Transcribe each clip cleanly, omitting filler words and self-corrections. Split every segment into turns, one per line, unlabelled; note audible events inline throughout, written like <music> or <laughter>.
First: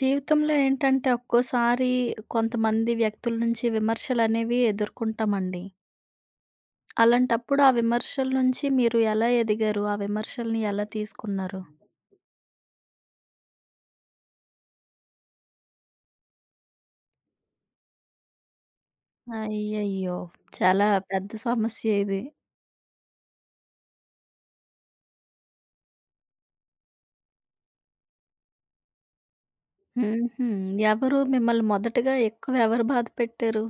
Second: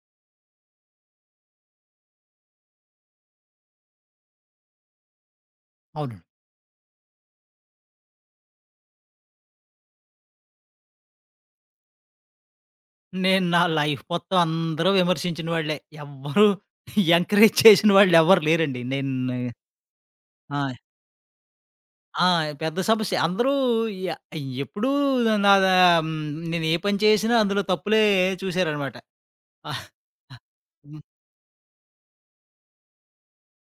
జీవితంలో ఏంటంటే ఒక్కోసారి కొంతమంది వ్యక్తుల నుంచి విమర్శలనేవి ఎదుర్కొంటామండి.
అవునండి.
అలాంటప్పుడు ఆ విమర్శల నుంచి మీరు ఎలా ఎదిగారు? ఆ విమర్శల్ని ఎలా తీసుకున్నారు?
నేను నా లైఫ్ మొత్తం అందరూ విమర్శించిన వాళ్ళే. ఎవ్వరు ఎంకరేజ్ చేసిన వాళ్ళెవ్వరు లేరండి. నేను.
అయ్యయ్యో!
ఆ!
చాలా పెద్ద సమస్య ఇది.
ఆ! పెద్ద సమస్య. అందరూ య ఎప్పుడూ నాదా హ్మ్, నేను ఏ పని చేసినా అందులో తప్పులే చూసారనమాట. ఆహ్, ఆ!
హుహు.
హ్మ్.
ఎవరు మిమ్మల్ని మొదటగా ఎక్కువ ఎవరు బాధపెట్టారు?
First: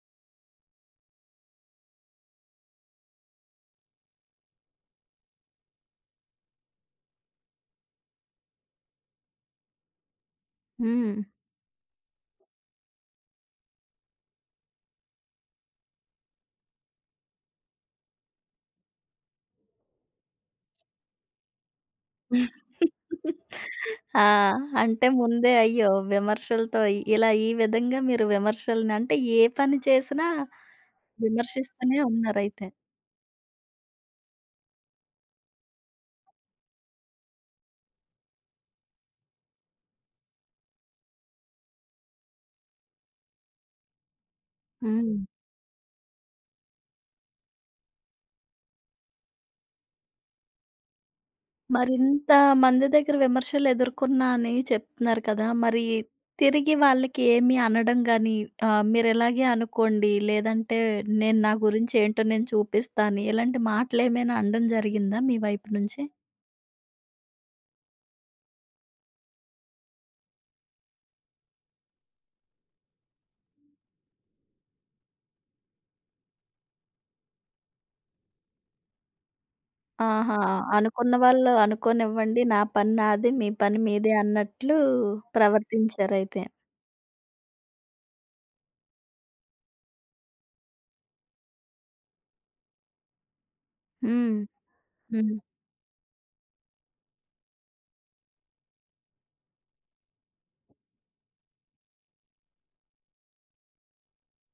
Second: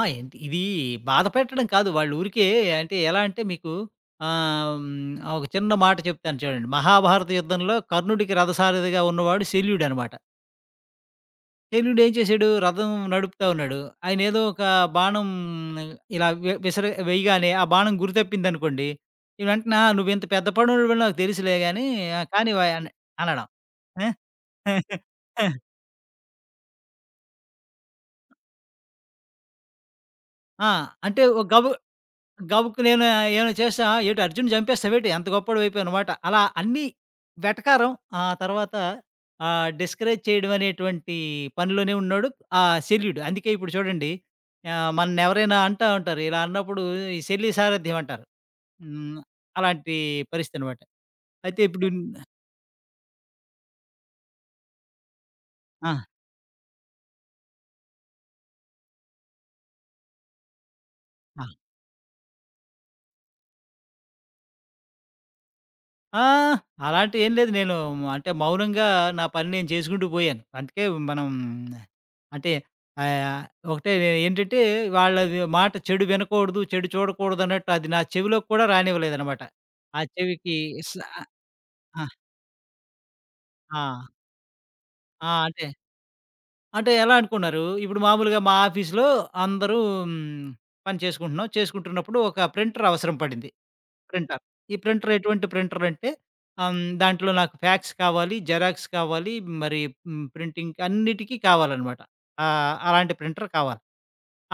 ఆ! ఏంటి ఇది? బాధ పెట్టడం కాదు. వాళ్ళు ఊరికే, అంటే ఎలా అంటే మీకు ఒక చిన్న మాట చెప్తాను చూడండి. మహాభారత యుద్ధంలో కర్ణుడికి రథసారథిగా ఉన్నవాడు శల్యుడనమాట.
హ్మ్.
శల్యుడు ఏం చేశాడు? రథం నడుపుతా ఉన్నాడు. ఆయనేదో ఒక బాణం ఇలా విసర వేయగానే ఆ బాణం గురి తప్పిందనుకోండి, ఈ వెంటనే "ఆ! నువ్వింత పెద్ద పనోడివని నాకు తెలుసులే గానీ, ఆ! కానివ్వయ్" అని
<laughs>
అనడం. ఆ!
ఆ!
<laughs>
అంటే
ఆ!
ముందే అయ్యో! విమర్శలతో ఇలా ఈ విధంగా మీరు విమర్శలని అంటే ఏ పని చేసినా
ఆ! అంటే ఓ గబు
విమర్శిస్తూనే ఉన్నారైతే.
గబుక్కు నేను ఏమైనా చేశా? "ఏటి అర్జున్‌ని చంపేసావేటి? అంత గొప్పోడివైపోయావనమాట." అలా అన్నీ వెటకారం. ఆ తర్వాత డిస్కరేజ్ చేయడం అనేటువంటి పనిలోనే ఉన్నాడు ఆ శల్యుడు. అందుకే ఇప్పుడు చూడండి,
హ్మ్.
మననెవరైనా అంటా ఉంటారు. ఇలా అన్నప్పుడు ఈ శల్య సారథ్యం అంటారు. హ్మ్. అలాంటి పరిస్థితనమాట. అయితే ఇప్పుడు
మరింత మంది దగ్గర విమర్శలు ఎదుర్కొన్నా అని చెప్తున్నారు కదా! మరి
ఆ!
తిరిగి వాళ్ళకి ఏమి అనడం గాని, మీరిలాగే అనుకోండి, లేదంటే నేను
ఆ!
నా గురించి ఏంటో నేను చూపిస్తాను, ఇలాంటి మాటలేమైనా అనడం జరిగిందా మీ వైపు నుంచి?
ఆ! అలాంటియేం లేదు. నేను అంటే మౌనంగా నా పని నేను చేసుకుంటూ పోయాను. అందుకే మనం అంటే ఆహ్, ఒకటే ఏంటంటే, వాళ్ళది మాట చెడు వినకూడదు, చెడు చూడకూడదన్నట్టు అది నా చెవిలోకి కూడా రానివ్వలేదనమాట. ఆ
ఆహా!
చెవికి స
అనుకున్న వాళ్ళు
ఆ!
అనుకోనివ్వండి, నా పని నాది, మీ పని
ఆ!
మీదే అన్నట్లు
ఆ! అంటే,
ప్రవర్తించారయితే.
అంటే ఎలా అనుకున్నారు, ఇప్పుడు మామూలుగా మా ఆఫీస్‌లో అందరూ హ్మ్, పని చేసుకుంటున్నాం. చేసుకుంటున్నప్పుడు ఒక ప్రింటర్ అవసరం పడింది.
హ్మ్.
ప్రింటర్. ఈ ప్రింటర్
హ్మ్.
ఎటువంటి ప్రింటర్ అంటే, దాంట్లో నాకు ఫ్యాక్స్ కావాలి, జెరాక్స్ కావాలి, మరి ప్రింటింగ్ అన్నిటికి కావాలనమాట. అలాంటి ప్రింటర్ కావాలి.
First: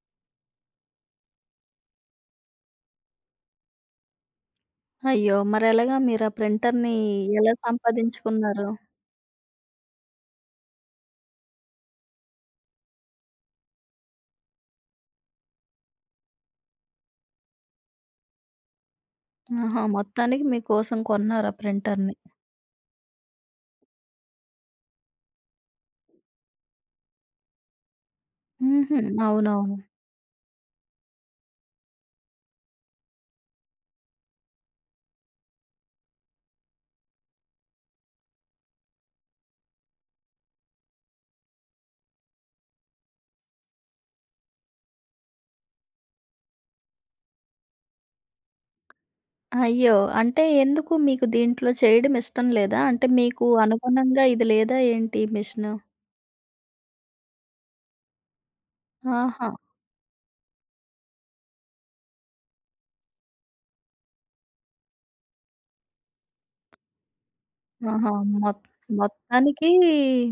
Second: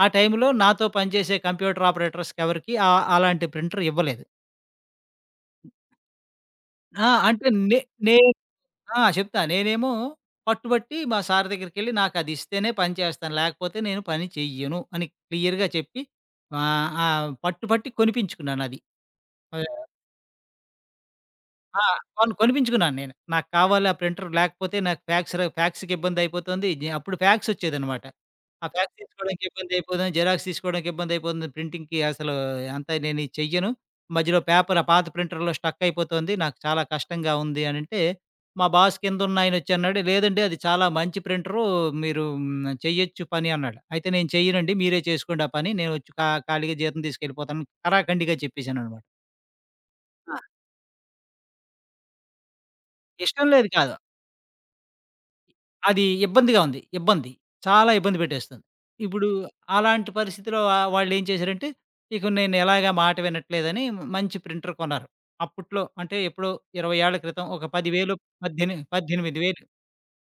ఆ టైంలో నాతో పనిచేసే కంప్యూటర్ ఆపరేటర్స్‌కి ఎవరికీ అలాంటి ప్రింటర్ ఇవ్వలేదు.
అయ్యో! మరెలాగా మీరు ఆ ప్రింటర్‌ని
ఆ! అంటే
ఎలా
నే నే
సంపాదించుకున్నారు?
ఆ! చెప్తా. నేనేమో పట్టుబట్టి మా సార్ దగ్గరికెళ్ళి నాకది ఇస్తేనే పని చేస్తాను. లేకపోతే నేను పని చెయ్యను అని క్లియర్‌గా చెప్పి ఆహ్, ఆహ్, పట్టుబట్టి కొనిపించుకున్నానది. అదే.
ఆహా! మొత్తానికి మీకోసం కొన్నారు ఆ
ఆ!
ప్రింటర్‌ని.
కొనిపించుకున్నాను నేను. నాకు కావాలి ఆ ప్రింటర్. లేకపోతే నాకు ఫ్యాక్స్‌కి ఇబ్బందయిపోతుంది. అప్పుడు ఫ్యాక్సొచ్చేదనమాట. ఆ ఫ్యాక్స్
హుహు.
తీసుకోవడానికి
అవునవును.
ఇబ్బందయిపోతుంది. జిరాక్స్ తీసుకోవడానికి ఇబ్బందయిపోతుంది. ప్రింటింగ్‌కి అసలు అంత నేను ఇది చెయ్యను. మధ్యలో పేపర్ ఆ పాత ప్రింటర్‌లో స్టక్ అయిపోతుంది. నాకు చాలా కష్టంగా ఉంది అనంటే, మా బాస్ కిందున్నాయనొచ్చి అన్నాడు, "లేదండి అది చాలా మంచి ప్రింటరు. మీరు చెయ్యొచ్చు పని" అన్నాడు. అయితే నేను చెయ్యనండి. మీరే చేసుకోండి ఆ పని. నేనొచ్చి ఖాళీగా జీతం తీసుకెళ్ళిపోతాను. ఖరాఖండిగా చెప్పేసాననమాట.
అయ్యో!
ఆ!
అంటే ఎందుకు మీకు దీంట్లో చేయడం ఇష్టం లేదా? అంటే
ఇష్టం
మీకు
లేదు కాదు.
అనుగుణంగా ఇది లేదా ఏంటి మిషను?
అది ఇబ్బందిగా ఉంది. ఇబ్బంది. చాలా ఇబ్బంది పెట్టేస్తుంది. ఇప్పుడు
ఆహా!
అలాంటి పరిస్థితిలో వాళ్ళేం చేశారంటే, ఇక నేను ఎలాగా మాట వినట్లేదని మంచి ప్రింటర్ కొన్నారు. అప్పట్లో అంటే ఎప్పుడో 20 ఏళ్ల క్రితం ఒక
ఆహా!
10,000,
మొత్
పద్దెని 18,000.
మొత్తానికి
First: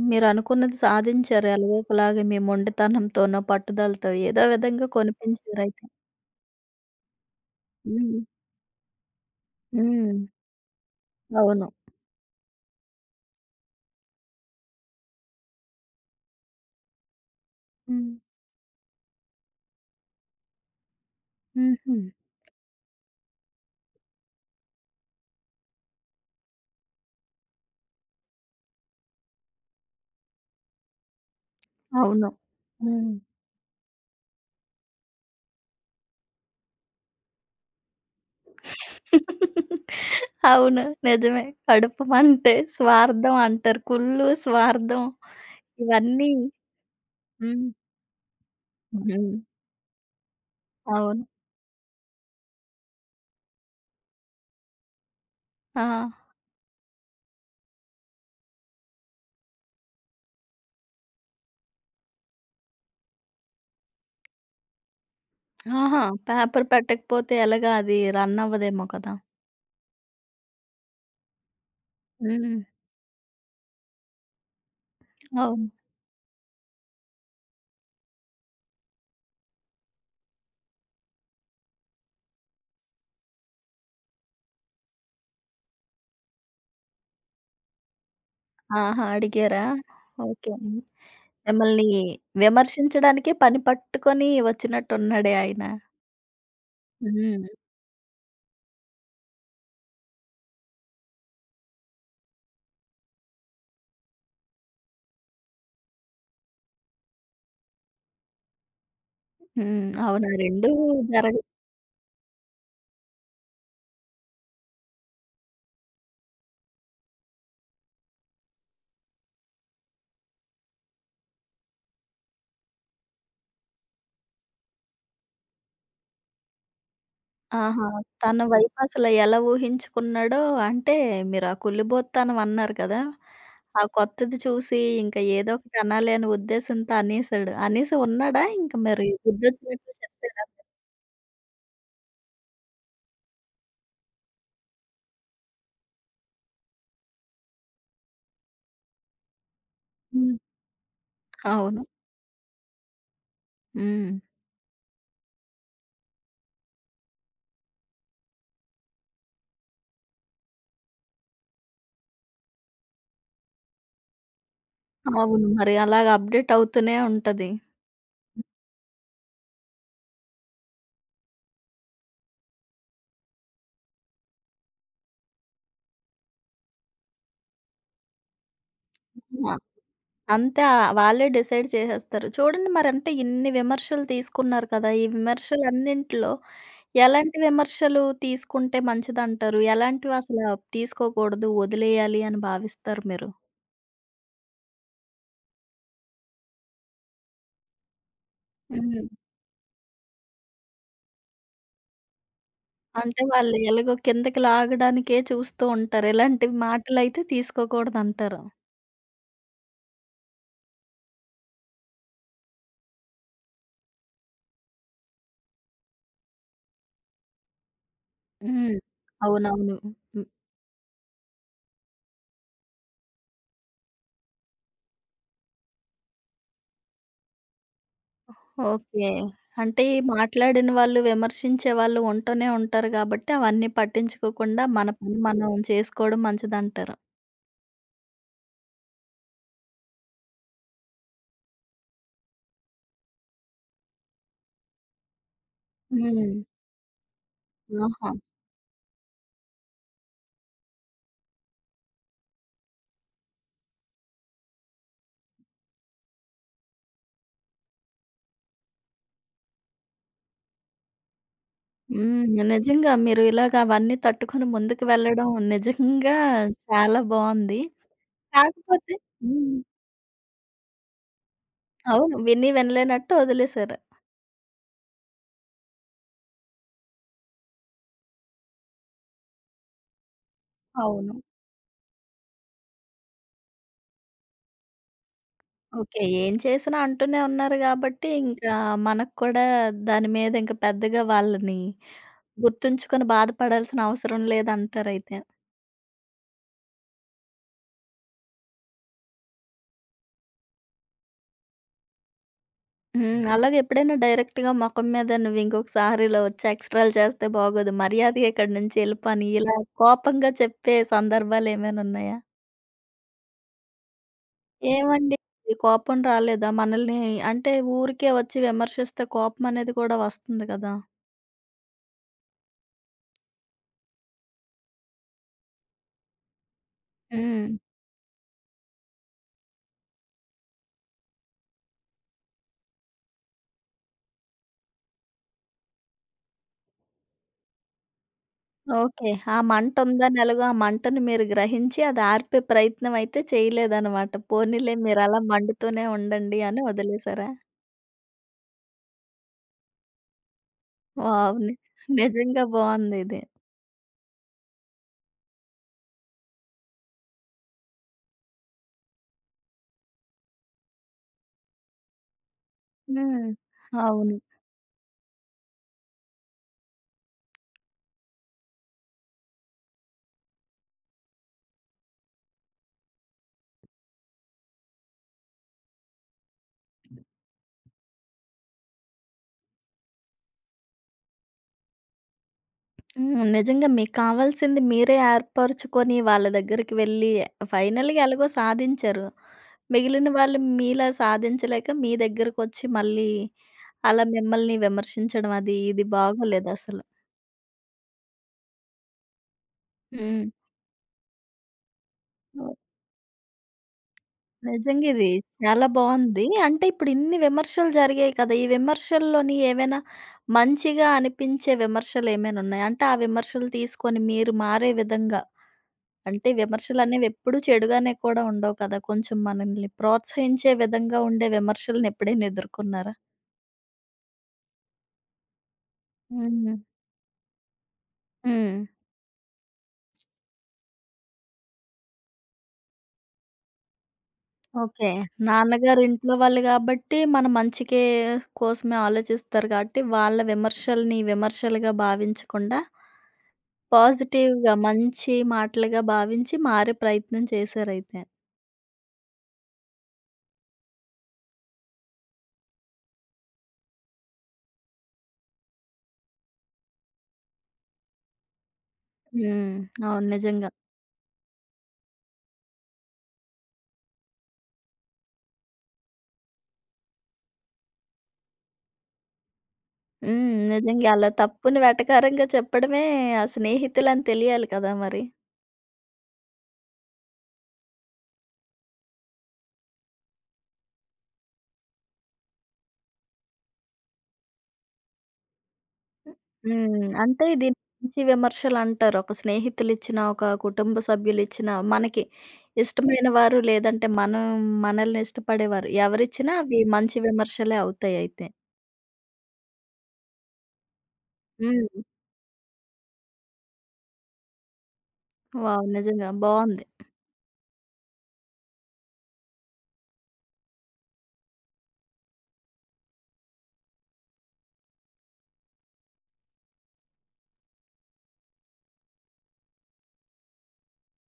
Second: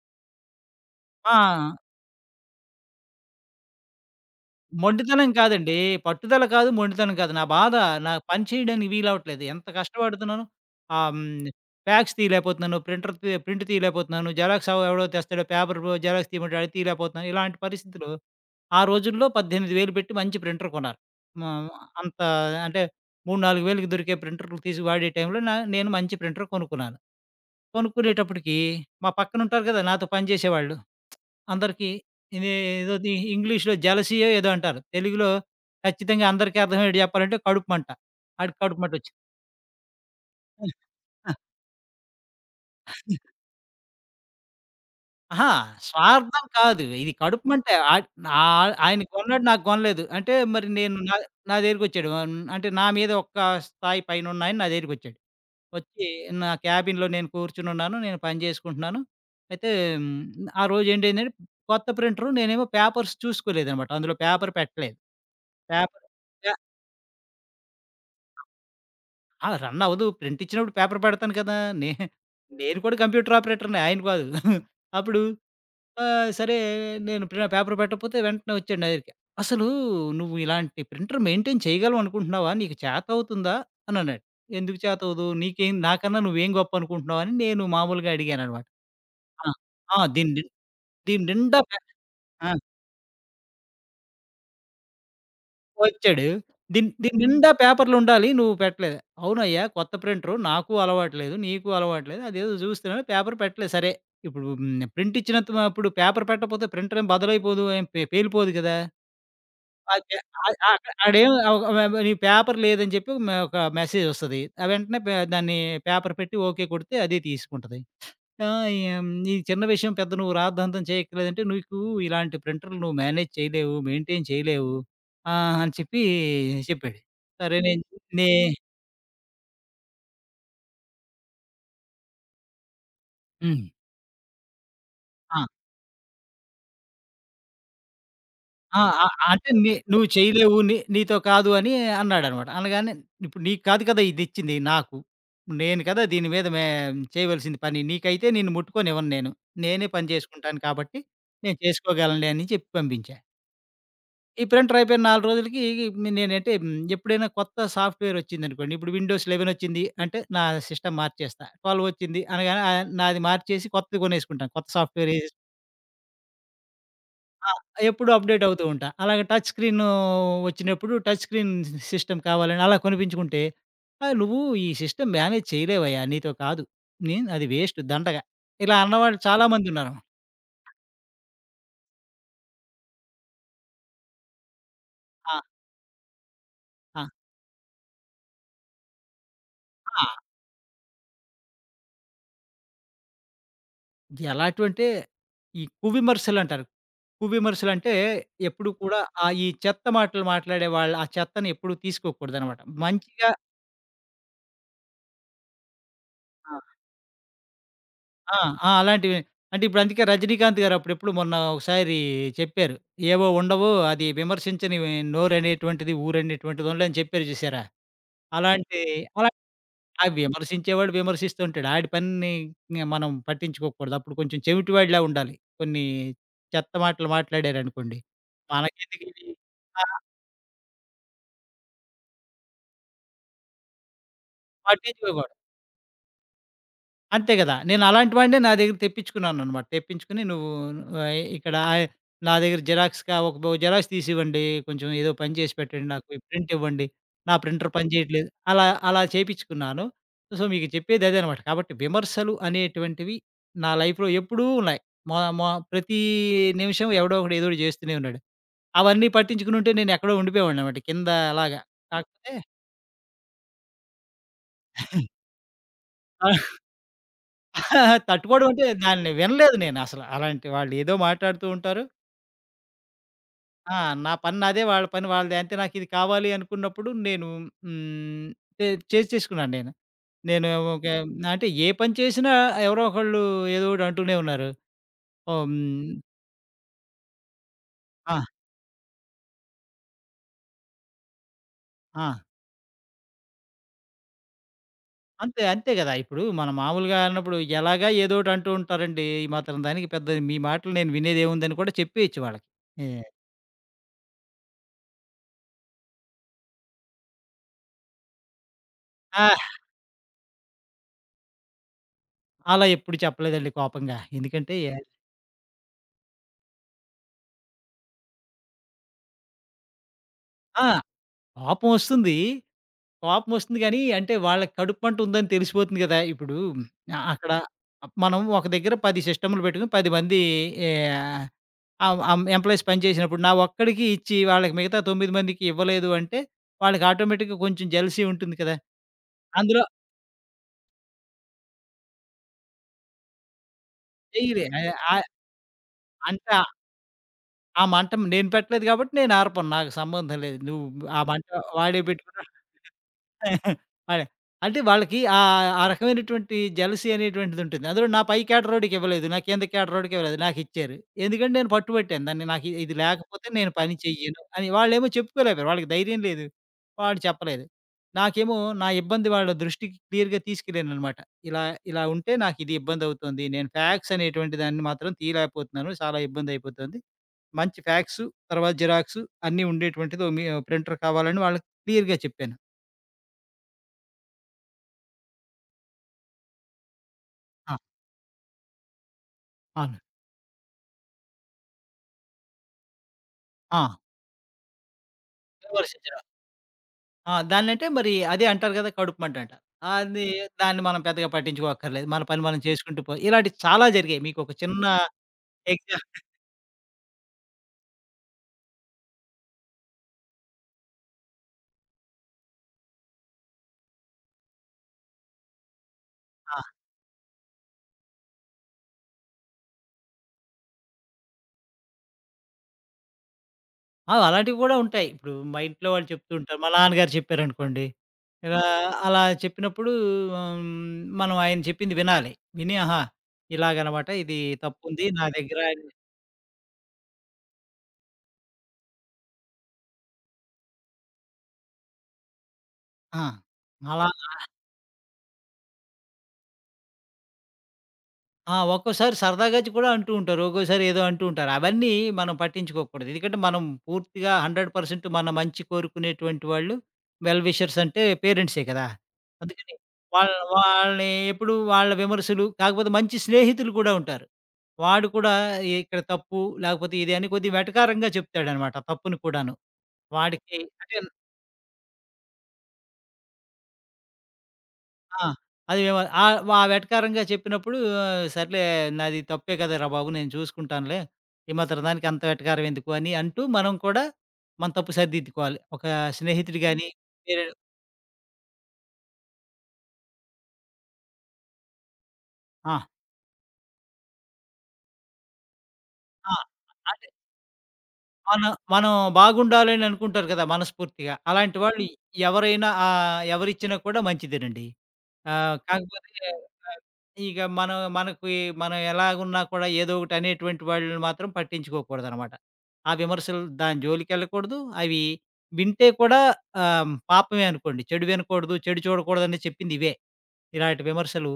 మీరనుకున్నది
ఆ!
సాధించారు. ఎలాగో ఒకలాగా మీ మొండితనంతోనో, పట్టుదలతో ఏదో విధంగా
మొండితనం కాదండి.
కొనిపించారయితే.
పట్టుదల కాదు, మొండితనం కాదు. నా బాధ,
హ్మ్.
నాకు పని చేయడానికి వీలవ్వట్లేదు. ఎంత
హ్మ్.
కష్టపడుతున్నాను. ఆహ్, హ్మ్.
అవును.
ఫ్యాక్స్ తీయలేకపోతున్నాను. ప్రింటర్ తీ ప్రింట్ తీయలేకపోతున్నాను. జెరాక్స్ ఎవడో తెస్తాడు. పేపర్ జెరాక్స్ తీయమంటాడు. అది తీయలేకపోతున్నాను. ఇలాంటి పరిస్థితులు.
హ్మ్.
ఆ రోజుల్లో 18,000 పెట్టి మంచి ప్రింటర్ కొన్నారు. హ్మ్.
హుహు.
అంత అంటే 3, 4,000కి దొరికే ప్రింటర్‌లు తీసి వాడే టైంలో నేను మంచి ప్రింటర్ కొనుక్కున్నాను. కొనుక్కునేటప్పటికి మా పక్కన ఉంటారు కదా, నాతో పని చేసేవాళ్ళు. అందరికీ
అవును.
ఇది ఏదోది
హ్మ్.
ఇంగ్లీష్‌లో జెలసీయో ఏదో అంటారు. తెలుగులో ఖచ్చితంగా అందరికీ అర్థమయ్యేట్టు చెప్పాలంటే కడుపుమంట. ఆడికి కడుపుమంటొచ్చి
అవును. నిజమే. కడుపు మంటే, స్వార్థం అంటారు. కుళ్ళు, స్వార్థం
అహా!
ఇవన్నీ
స్వార్థం కాదు. ఇది
హ్మ్.
కడుపుమంటే నా. ఆయనకి
హ్మ్.
కొన్నాడు నాకు కొనలేదు అంటే, మరి నేను నా
అవును.
నా దగ్గరికొచ్చాడు. అంటే నా మీద ఒక్క స్థాయి పైనున్నాయన నా దగ్గరికొచ్చాడు.
ఆ!
వచ్చి నా క్యాబిన్‌లో నేను కూర్చునున్నాను. నేను పని చేసుకుంటున్నాను. అయితే ఆ రోజు ఏంటైందంటే, కొత్త ప్రింటరు నేనేమో పేపర్స్ చూసుకోలేదనమాట. అందులో పేపర్ పెట్టలేదు.
ఆహా!
పేపర్ పే
పేపర్ పెట్టకపోతే ఎలాగా అది రన్ అవ్వదేమో కదా!
ఆ! రన్ అవ్వదు. ప్రింట్ ఇచ్చినప్పుడు పేపర్ పెడతాను కదా! నే
హ్మ్.
నేను కూడా కంప్యూటర్ ఆపరేటర్‌నే. ఆయన కాదు. అప్పుడు
అవును.
సరే నేను పేపర్ పెట్టకపోతే వెంటనే వచ్చాడు నా దగ్గరికి. "అసలు నువ్వు ఇలాంటి ప్రింటర్ మెయింటైన్ చేయగలవు అనుకుంటున్నావా? నీకు చేతవుతుందా?" అని అన్నాడు. "ఎందుకు చేతవ్వదు? నీకేం నాకన్నా నువ్వేం గొప్పనుకుంటున్నావు?" అని నేను మామూలుగా అడిగాననమాట.
ఆహా!
ఆ!
అడిగారా?
ఆ! దీని నిన్
ఓకే.
దీని నిండా పే
మిమ్మల్ని
ఆ!
విమర్శించడానికే పని పట్టుకొని వచ్చినట్టున్నాడే ఆయన.
వచ్చాడు. దీని దీని
హ్మ్.
నిండా పేపర్‌లుండాలి. నువ్వు పెట్టలేదు. అవునయ్యా! కొత్త ప్రింటరు. నాకు అలవాట్లేదు. నీకు అలవాట్లేదు. అదేదో చూస్తున్నాను, పేపర్ పెట్టలేదు. సరే, ఇప్పుడు హ్మ్. ప్రింట్ ఇచ్చినంత అప్పుడు పేపర్ పెట్టకపోతే ప్రింటరేం బదలైపోదు. ఏం పేలిపోదు కదా!
హ్మ్.
అది పె
అవునా!
ఆహ్,
రెండూ
ఆహ్, ఆడేం
జరగ
నీ పేపర్ లేదని చెప్పి ఒక మెసేజ్ వస్తది. ఆ వెంటనే దాన్ని పేపర్ పెట్టి ఓకే కొడితే అది తీసుకుంటది. ఆ! ఏం "ఈ చిన్న విషయం పెద్ద నువ్వు రాద్ధాంతం చేయక్కర్లేదంటే, నీకు ఇలాంటి ప్రింటర్‌లు నువ్వు మేనేజ్ చేయలేవు, మెయింటైన్ చేయలేవు" అని చెప్పి చెప్పాడు. సరే నేను
ఆహా!
నే
తన వైపు అసలు ఎలా ఊహించుకున్నాడో అంటే మీరు ఆ కుళ్ళిబోత్తానం అన్నారు కదా!
హ్మ్.
ఆ కొత్తది చూసి ఇంకా
ఆ!
ఏదో ఒకటి అనాలి అనే ఉద్దేశంతో అనేసాడు. అనేసి ఉన్నాడా? ఇంక
ఆ! ఆ!
మరి
ఆ, అంటే నే
బుద్ధొచ్చినట్లు
"నువ్వు
చెప్పారా?
చేయలేవు, నీతో కాదు" అని అన్నాడనమాట. అనగానే ఇప్పుడు నీకు కాదు కదా! ఇదిచ్చింది నాకు. నేను కదా దీని మీద మే చేయవలసింది పని. నీకైతే నిన్ను ముట్టుకోనివ్వను నేను. నేనే పని
హ్మ్.
చేసుకుంటాను కాబట్టి, నేను
అవును.
చేసుకోగలనులే అని చెప్పి పంపించా.
హ్మ్.
ఈ ప్రింటర్ అయిపోయిన 4 రోజులకి నేనంటే ఎప్పుడైనా కొత్త సాఫ్ట్‌వేర్ వచ్చిందనుకోండి. ఇప్పుడు విండోస్ 11 వచ్చింది అంటే, నా సిస్టమ్ మార్చేస్తా. 12 వచ్చింది అనగానే నాది మార్చేసి కొత్తది కొనేసుకుంటాను. కొత్త సాఫ్ట్‌వేర్ ఏస్
అవును. మరి అలాగ అప్‌డేట్ అవుతూనే ఉంటది.
ఆ! ఎప్పుడూ అప్‌డేట్ అవుతూ ఉంటా. అలాగే టచ్ స్క్రీను వచ్చినప్పుడు టచ్ స్క్రీన్ సిస్టమ్ కావాలని అలా కొనిపించుకుంటే, నువ్వు ఈ సిస్టమ్ మేనేజ్ చేయలేవయ్యా! నీతో కాదు. నేను అది వేస్ట్ దండగ." ఇలా అన్నవాళ్ళు చాలా మందున్నారు.
అంతే. వాళ్ళే డిసైడ్ చేసేస్తారు. చూడండి మరంటే ఇన్ని విమర్శలు తీసుకున్నారు కదా! ఈ
ఆ!
విమర్శలన్నింటిలో
ఆ!
ఎలాంటి విమర్శలు తీసుకుంటే మంచిదంటారు? ఎలాంటివి
ఆ!
అసల తీసుకోకూడదు, వదిలేయాలి అని భావిస్తారు మీరు?
ఎలాంటివంటే, ఈ కువిమర్శలంటారు. కువిమర్శలంటే ఎప్పుడు కూడా
హ్మ్.
ఆ ఈ చెత్త మాటలు మాట్లాడే వాళ్ళు ఆ చెత్తని ఎప్పుడు తీసుకోకూడదనమాట.
అంటే
మంచిగా.
వాళ్ళు ఎలాగో కిందకి లాగడానికే చూస్తూ ఉంటారు. ఇలాంటి
ఆ!
మాటలైతే
ఆ!
తీసుకోకూడదంటారు.
అలాంటివి, అంటే ఇప్పుడు అందుకే రజనీకాంత్ గారు అప్పుడెప్పుడు మొన్న ఒకసారి చెప్పారు. "ఏవో ఉండవు, అది విమర్శించని నోరనేటువంటిది ఊరనేటువంటిది ఉండదు" అని చెప్పారు చూసారా?
హ్మ్.
అలాంటి అలా
అవునవును.
ఆ విమర్శించేవాడు విమర్శిస్తూ ఉంటాడు. ఆడి పనిని మనం పట్టించుకోకూడదు. అప్పుడు కొంచెం చెవిటివాడిలా ఉండాలి. కొన్ని చెత్త మాటలు మాట్లాడారనుకోండి,
ఓకే.
మనకెందుకివి.
అంటే
ఆ!
ఈ మాట్లాడిన వాళ్ళు, విమర్శించే వాళ్ళు ఉంటూనే ఉంటారు గాబట్టి, అవన్నీ పట్టించుకోకుండా మన పని
పట్టించుకోకూడదు.
మనం చేసుకోవడం మంచిదంటారు.
అంతే గదా! నేను అలాంటి వాడినే నా దగ్గర తెప్పించుకున్నాననమాట. తెప్పించుకొని నువ్వు ఇక్కడ నా దగ్గర జిరాక్స్‌గా ఒక బో జిరాక్స్ తీసివ్వండి. కొంచెం ఏదో పని చేసి పెట్టండి. నాకు ఈ
హ్మ్.
ప్రింట్ ఇవ్వండి. నా ప్రింటర్ పని
ఆహా!
చేయట్లేదు. అలా అలా చేపించుకున్నాను. సో, మీకు చెప్పేది అదే అనమాట. కాబట్టి విమర్శలు అనేటువంటివి నా లైఫ్‌లో ఎప్పుడూ ఉన్నాయి. మొ మొ ప్రతి నిమిషం ఎవడో ఒకడు ఏదో ఒకటి చేస్తూనే ఉన్నాడు. అవన్నీ పట్టించుకునుంటే నేను ఎక్కడో ఉండిపోయేవాడిననమాట. కింద అలాగా.
హ్మ్.
కాకపోతే
నిజంగా మీరు ఇలాగ అవన్నీ తట్టుకొని ముందుకు
<laughs>
వెళ్ళడం నిజంగా చాలా బావుంది.
<laughs> ఆహా! తట్టుకోవడం అంటే
కాకపోతే
దాన్ని
హ్మ్.
వినలేదు నేనసల. అలాంటి వాళ్ళు ఏదో మాట్లాడుతూ ఉంటారు.
అవును. విని వినలేనట్టు వదిలేశారు.
ఆ! నా పని నాదే, వాళ్ళ పని వాళ్ళదే. అంతే. నాకిది కావాలి అనుకున్నప్పుడు నేను హ్మ్, చే చేసేసుకున్నాను నేను. నేను ఓకే.
అవును.
అంటే ఏ పని చేసినా ఎవరో ఒకళ్ళు ఏదో ఒకటి అంటూనే ఉన్నారు. ఓహ్! హ్మ్.
ఓకే. ఏం చేసినా అంటూనే ఉన్నారు గాబట్టి,
ఆ!
ఇంకా మనకు కూడా దాని మీద ఇంక పెద్దగా వాళ్ళని
ఆ!
గుర్తుంచుకొని బాధపడాల్సిన అవసరం లేదంటారయితే.
అంతే. అంతే గదా! ఇప్పుడు మనం మామూలుగా అన్నప్పుడు ఎలాగా ఏదో ఒకటి అంటూ ఉంటారండి. ఈ మాత్రం దానికి పెద్ద మీ మాటలు నేను వినేదేముందని కూడా చెప్పేయొచ్చు వాళ్ళకి. ఏ
హ్మ్. అలాగే ఎప్పుడైనా డైరెక్ట్‌గా మొఖం మీద నువ్వింకొకసారి ఇలా వచ్చి ఎక్స్ట్రాలు చేస్తే బాగోదు. మర్యాదగా ఇక్కడి నుంచి ఎళ్ళిపో
ఆ!
అని ఇలా కోపంగా చెప్పే సందర్భాలేమైనున్నాయా?
అలా ఎప్పుడు చెప్పలేదండి కోపంగా. ఎందుకంటే
ఏవండీ కోపం రాలేదా? మనల్ని అంటే ఊరికే వచ్చి విమర్శిస్తే కోపమనేది కూడా వస్తుంది
ఆ!
కదా!
కోపం వస్తుంది. కోపం వస్తుంది గానీ, అంటే వాళ్ళకి కడుపుమంట ఉందని తెలిసిపోతుంది గదా! ఇప్పుడు అక్కడ
హ్మ్.
మనం ఒక దగ్గర 10 సిస్టమ్‌లు పెట్టుకొని 10 మంది ఆహ్, ఆహ్, ఆహ్, ఎంప్లాయీస్ పనిచేసినప్పుడు నా ఒక్కడికి ఇచ్చి వాళ్ళకి మిగతా 9 మందికి ఇవ్వలేదు అంటే, వాళ్ళకి ఆటోమేటిక్‌గా కొంచెం జెలసీ ఉంటుంది కదా!
ఓకే. ఆ
అందులో
మంటుందని ఎలాగో ఆ మంటను మీరు గ్రహించి అది ఆర్పే ప్రయత్నం అయితే చేయలేదనమాట.
చెయ్యలే ఆహ్,
పోనీలే
ఆహ్,
మీరలా మండుతూనే
అంటే
ఉండండి
ఆ
అని వదిలేసారా?
ఆ మంట నేను పెట్టలేదు కాబట్టి నేను ఆర్పను. నాకు సంబంధం లేదు. నువ్వు ఆ మంట
వావ్! ని
వాడే పెట్టుకున్నాడు.
నిజంగా బావుందిది.
అదే. అంటే వాళ్ళకి ఆ రకమైనటువంటి జెలసీ అనేటువంటిదుంటుంది. అందులో నా పై కేటరోడికి ఇవ్వలేదు. నా కింద కేటరోడికి ఇవ్వలేదు. నాకిచ్చారు. ఎందుకంటే నేను పట్టుబట్టాను దాన్ని. నాకు ఇది లేకపోతే
హ్మ్.
నేను పని
అవును.
చెయ్యను అని. వాళ్ళేమో చెప్పుకోలేకపోయారు. వాళ్ళకి ధైర్యం లేదు. వాళ్ళు చెప్పలేదు. నాకేమో నా ఇబ్బంది వాళ్ళ దృష్టికి క్లియర్‌గా తీసుకెళ్ళాననమాట. ఇలా, ఇలా ఉంటే నాకిది ఇబ్బందవుతుంది. నేను ఫ్యాక్స్ అనేటువంటి దాన్ని మాత్రం తీయలేకపోతున్నాను. చాలా ఇబ్బందయిపోతుంది. మంచి ఫ్యాక్సు, తర్వాత జిరాక్సు అన్నీ ఉండేటువంటిది ఓ మీ ప్రింటర్ కావాలని వాళ్ళకి క్లియర్‌గా చెప్పాను.
హ్మ్. నిజంగా మీకు కావాల్సింది మీరే ఏర్పరుచుకొని వాళ్ళ దగ్గరికి వెళ్ళి
ఆ!
ఫైనల్‌గా ఎలాగో సాధించారు.
అవును.
మిగిలిన వాళ్ళు మీలా సాధించలేక మీ దగ్గరకొచ్చి మళ్ళీ
ఆ!
అలా మిమ్మల్ని విమర్శించడం అది ఇది
విమర్శించడం.
బాగోలేదసలు.
ఆ! దాన్నంటే మరి అదే అంటారు గదా! కడుపుమంట అంట. అది
హ్మ్.
దాన్ని మనం పెద్దగా పట్టించుకోక్కర్లేదు. మన పని మనం
ఓహ్!
చేసుకుంటూ పో. ఇలాంటివి చాలా జరిగాయి. మీకొక చిన్న
నిజంగా ఇది చాలా
ఎగ్జా
బావుంది. అంటే ఇప్పుడు ఇన్ని విమర్శలు జరిగాయి కదా! ఈ విమర్శల్లోని ఏవైనా మంచిగా అనిపించే విమర్శలేమైనా ఉన్నాయా? అంటే ఆ విమర్శలు తీసుకొని మీరు మారే విధంగా? అంటే
ఆ!
విమర్శలనేవెప్పుడూ చెడుగానే కూడా ఉండవు కదా! కొంచెం మనల్ని ప్రోత్సహించే విధంగా ఉండే విమర్శలనెప్పుడైనా ఎదుర్కొన్నారా?
ఆ! అలాంటివి గూడా ఉంటాయి. ఇప్పుడు మా ఇంట్లో వాళ్ళు చెప్తూ ఉంటారు. మా
హ్మ్.
నాన్నగారు చెప్పారనుకోండి. ఇలా
హ్మ్.
అలా చెప్పినప్పుడు హ్మ్, మనం ఆయన చెప్పింది వినాలి. విని ఆహా! ఇలాగనమాట. ఇది తప్పుంది
ఓకే.
నా దగ్గర అని.
నాన్నగారు ఇంట్లో వాళ్ళు గాబట్టి, మన మంచికే కోసమే ఆలోచిస్తారు కాబట్టి, వాళ్ళ విమర్శల్ని విమర్శలుగా భావించకుండా,
ఆ! అలా
పాజిటివ్‌గా మంచి మాటలుగా భావించి మారే ప్రయత్నం చేశారైతే.
ఆ! ఒక్కోసారి సరదాగా చ్ కూడా అంటూ ఉంటారు. ఒక్కోసారి ఏదో అంటూ ఉంటారు. అవన్నీ మనం పట్టించుకోకూడదు. ఎందుకంటే మనం పూర్తిగా 100% మన మంచి కోరుకునేటువంటి వాళ్ళు, వెల్ విషర్స్ అంటే పేరెంట్సే కదా!
హ్మ్.
అందుకని
అవును. నిజంగా.
వాళ్ళని ఎప్పుడు వాళ్ళ విమర్శలు కాకపోతే మంచి స్నేహితులు కూడా ఉంటారు. వాడు కూడా ఇక్కడ తప్పు లేకపోతే ఇది అని కొద్దిగా వెటకారంగా చెప్తాడనమాట తప్పుని కూడాను.
హ్మ్.
వాడికి అంటే
నిజంగా అలా తప్పుని వెటకారంగా చెప్పడమే ఆ స్నేహితులని తెలియాలి కదా మరి.
ఆ! అది మేము ఆ వెటకారంగా చెప్పినప్పుడు సర్లే నాది తప్పే కదరా బాబు! నేను చూసుకుంటానులే. ఈ మాత్రం దానికి అంత వెటకారం ఎందుకు అని అంటూ మనం కూడా మన తప్పు సరిదిద్దుకోవాలి. ఒక స్నేహితుడు గాని
హ్మ్. అంటే
వేరే
దీన్ని మంచి విమర్శలంటారు. ఒక స్నేహితులిచ్చిన, ఒక కుటుంబ సభ్యులిచ్చిన, మనకి
ఆ!
ఇష్టమైన వారు లేదంటే మనం మనల్ని ఇష్టపడేవారు
ఆ!
ఎవరిచ్చినా అవి
అంటే
మంచి విమర్శలే అవుతాయయితే.
మనం మనం బాగుండాలని అనుకుంటారు కదా, మనస్ఫూర్తిగా. అలాంటి వాళ్ళు
హ్మ్.
ఎవరైనా ఎవరిచ్చినా కూడా మంచిదేనండి.
వావ్!
కాకపోతే
నిజంగా బావుంది.
ఇక మనం మనకి మనం ఎలాగున్నా కూడా ఏదో ఒకటి అనేటువంటి వాళ్ళని మాత్రం పట్టించుకోకూడదనమాట. ఆ విమర్శలు దాని జోలికెళ్ళకూడదు. అవి వింటే కూడా పాపమే అనుకోండి. చెడు వినకూడదు, చెడు చూడకూడదని చెప్పింది ఇవే. ఇలాంటి విమర్శలు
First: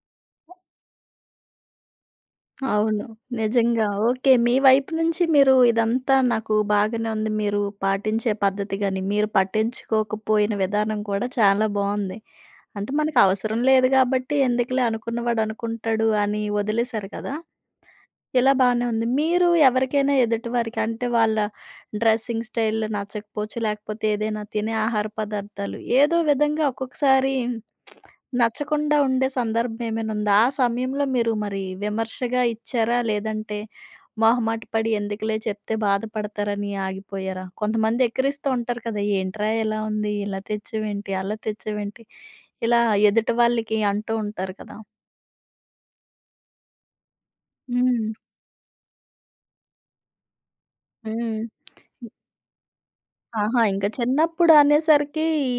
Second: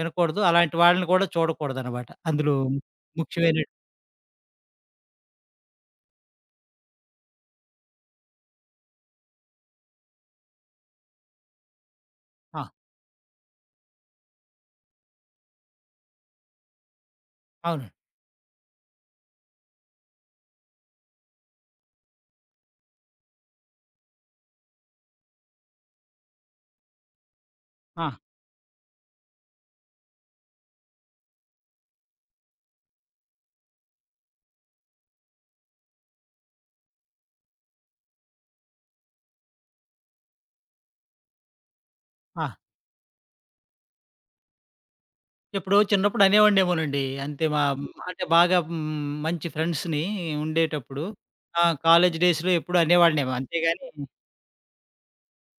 వినకూడదు. అలాంటి వాళ్ళని కూడా చూడకూడదనమాట. అందులో
అవును.
ముఖ్యమైన
నిజంగా. ఓకే. మీ వైపు నుంచి మీరు ఇదంతా నాకు బాగానే ఉంది. మీరు పాటించే పద్ధతి గాని, మీరు పట్టించుకోకపోయిన విధానం కూడా చాలా బావుంది.
ఆ!
అంటే మనకవసరం లేదు గాబట్టి, ఎందుకులే అనుకున్నవాడు అనుకుంటాడు అని వదిలేశారు కదా!
అవునండి.
ఇలా బానే ఉంది. మీరు ఎవరికైనా ఎదుటి వారికి అంటే వాళ్ళ డ్రెస్సింగ్ స్టైల్ నచ్చకపోవచ్చు, లేకపోతే ఏదైనా తినే ఆహార పదార్థాలు ఏదో విధంగా ఒక్కొక్కసారి
ఆ!
నచ్చకుండా ఉండే సందర్భం ఏమైనా ఉందా? ఆ సమయంలో మీరు మరి విమర్శగా ఇచ్చారా? లేదంటే మొహమాట పడి ఎందుకులే చెప్తే బాధపడతారని ఆగిపోయారా? కొంతమంది ఎక్కిరిస్తూ ఉంటారు కదా! ఏంట్రా ఇలా ఉంది, ఇలా తెచ్చావేంటి, అలా తెచ్చావేంటి
ఆ!
ఇలా ఎదుటి వాళ్ళకి అంటూ ఉంటారు కదా!
ఎప్పుడో చిన్నప్పుడు అనేవాడినేమోనండి. అంతే మా,
హ్మ్.
అంటే బాగా మంచి ఫ్రెండ్స్‌ని ఉండేటప్పుడు
హ్మ్.
ఆ! కాలేజ్ డేస్‌లో ఎప్పుడు అనేవాడినేమో.
ఆహా! ఇంక
అంతేగాని
చిన్నప్పుడు అనేసరికి ఈ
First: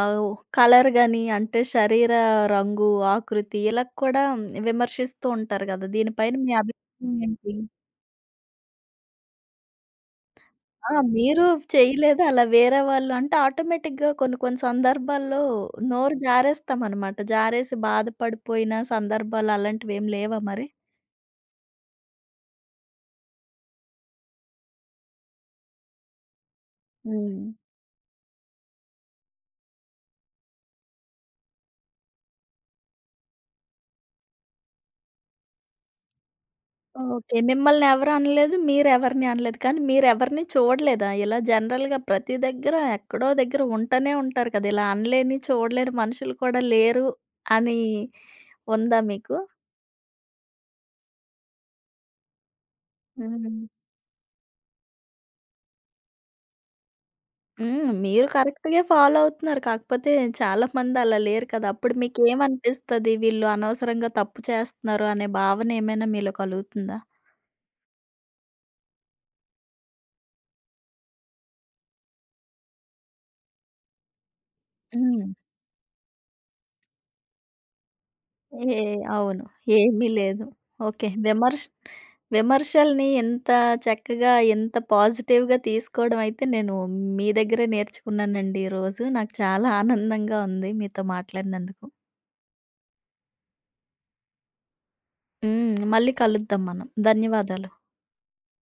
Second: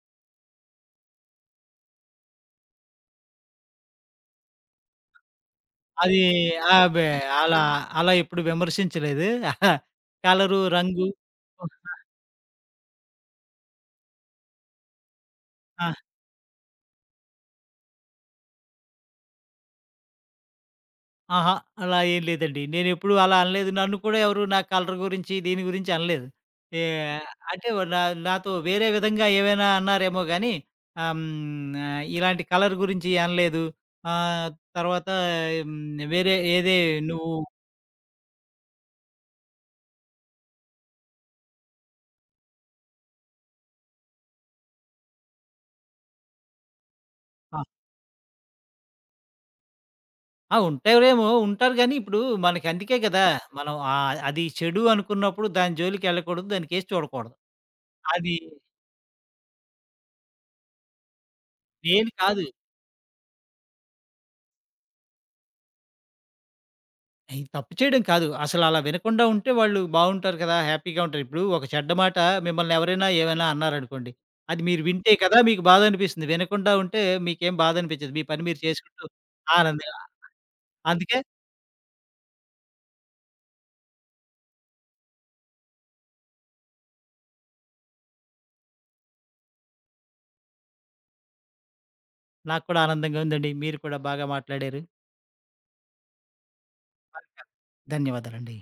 ఆవ్ కలర్ గాని, అంటే శరీర రంగు, ఆకృతి ఇలా కూడా విమర్శిస్తూ ఉంటారు కదా!
అది
దీనిపైన మీ
ఆహ్, బె
అభిప్రాయం ఏంటి?
అలా అలా ఎప్పుడు విమర్శించలేదు. <laughs> కలరు,
ఆ!
రంగు,
మీరు చేయలేదు అలా వేరే వాళ్ళు అంటే ఆటోమేటిక్‌గా కొన్ని కొన్ని సందర్భాల్లో
ఆ!
నోరు జారేస్తామనమాట. జారేసి బాధపడిపోయిన సందర్భాలు అలాంటివేమి లేవా మరి?
అహా! అలా ఏం లేదండి. నేనెప్పుడు అలా అనలేదు. నన్ను కూడా ఎవరు నా కలర్ గురించి, దీని గురించి అనలేదు. ఏ
హ్మ్.
అంటే నా నాతో వేరే విధంగా ఏవైనా అన్నారేమో గానీ, ఇలాంటి కలర్ గురించి అనలేదు. ఆహ్, తర్వాత వేరే ఏదే నువ్వు
ఓకే. మిమ్మల్ని ఎవరు అనలేదు. మీరెవరిని అనలేదు. కానీ మీరెవరిని చూడలేదా? ఇలా జనరల్‌గా ప్రతి దగ్గర ఎక్కడో దగ్గర ఉంటనే ఉంటారు కదా! ఇలా అనలేని, చూడలేని మనుషులు కూడా లేరు
ఆ!
అని ఉందా మీకు?
ఆ! ఉంటారేమో, ఉంటారు గానీ, ఇప్పుడు మనకి అందుకే గదా!
హ్మ్.
మనం అది చెడు అనుకున్నప్పుడు దాని జోలికెళ్ళకూడదు. దానికేసి చూడకూడదు.
హ్మ్. మీరు
అది
కరెక్ట్‌గే ఫాలో అవుతున్నారు. కాకపోతే చాలా మంది అలా లేరు కదా! అప్పుడు
నేను కాదు.
మీకేమనిపిస్తది? వీళ్ళు అనవసరంగా తప్పు చేస్తున్నారు అనే భావన ఏమైనా మీలో కలుగుతుందా?
ఈ తప్పు చేయడం కాదు. అసలలా వినకుండా ఉంటే వాళ్ళు బావుంటారు కదా! హ్యాపీగా ఉంటారు. ఇప్పుడు ఒక చెడ్డ మాట మిమ్మల్ని ఎవరైనా ఏమైనా అన్నారనుకోండి. అది మీరు వింటే
హ్మ్.
కదా మీకు బాధనిపిస్తుంది. వినకుండా ఉంటే మీకేం బాధనిపించదు. మీ పని మీరు
ఏ
చేసుకుంటూ
అవును.
ఆనందంగా.
ఏమీ లేదు. ఓకే.
అందుకే
విమర్శల్ని ఎంత చక్కగా, ఎంత పాజిటివ్‌గా తీసుకోవడం అయితే నేను మీ దగ్గరే నేర్చుకున్నానండి ఈరోజు. నాకు చాలా ఆనందంగా ఉంది మీతో మాట్లాడినందుకు.
నాకు కూడా ఆనందంగా ఉందండి. మీరు కూడా బాగా మాట్లాడారు.
హ్మ్. మళ్ళీ కలుద్దాం మనం. ధన్యవాదాలు.
ధన్యవాదాలండి.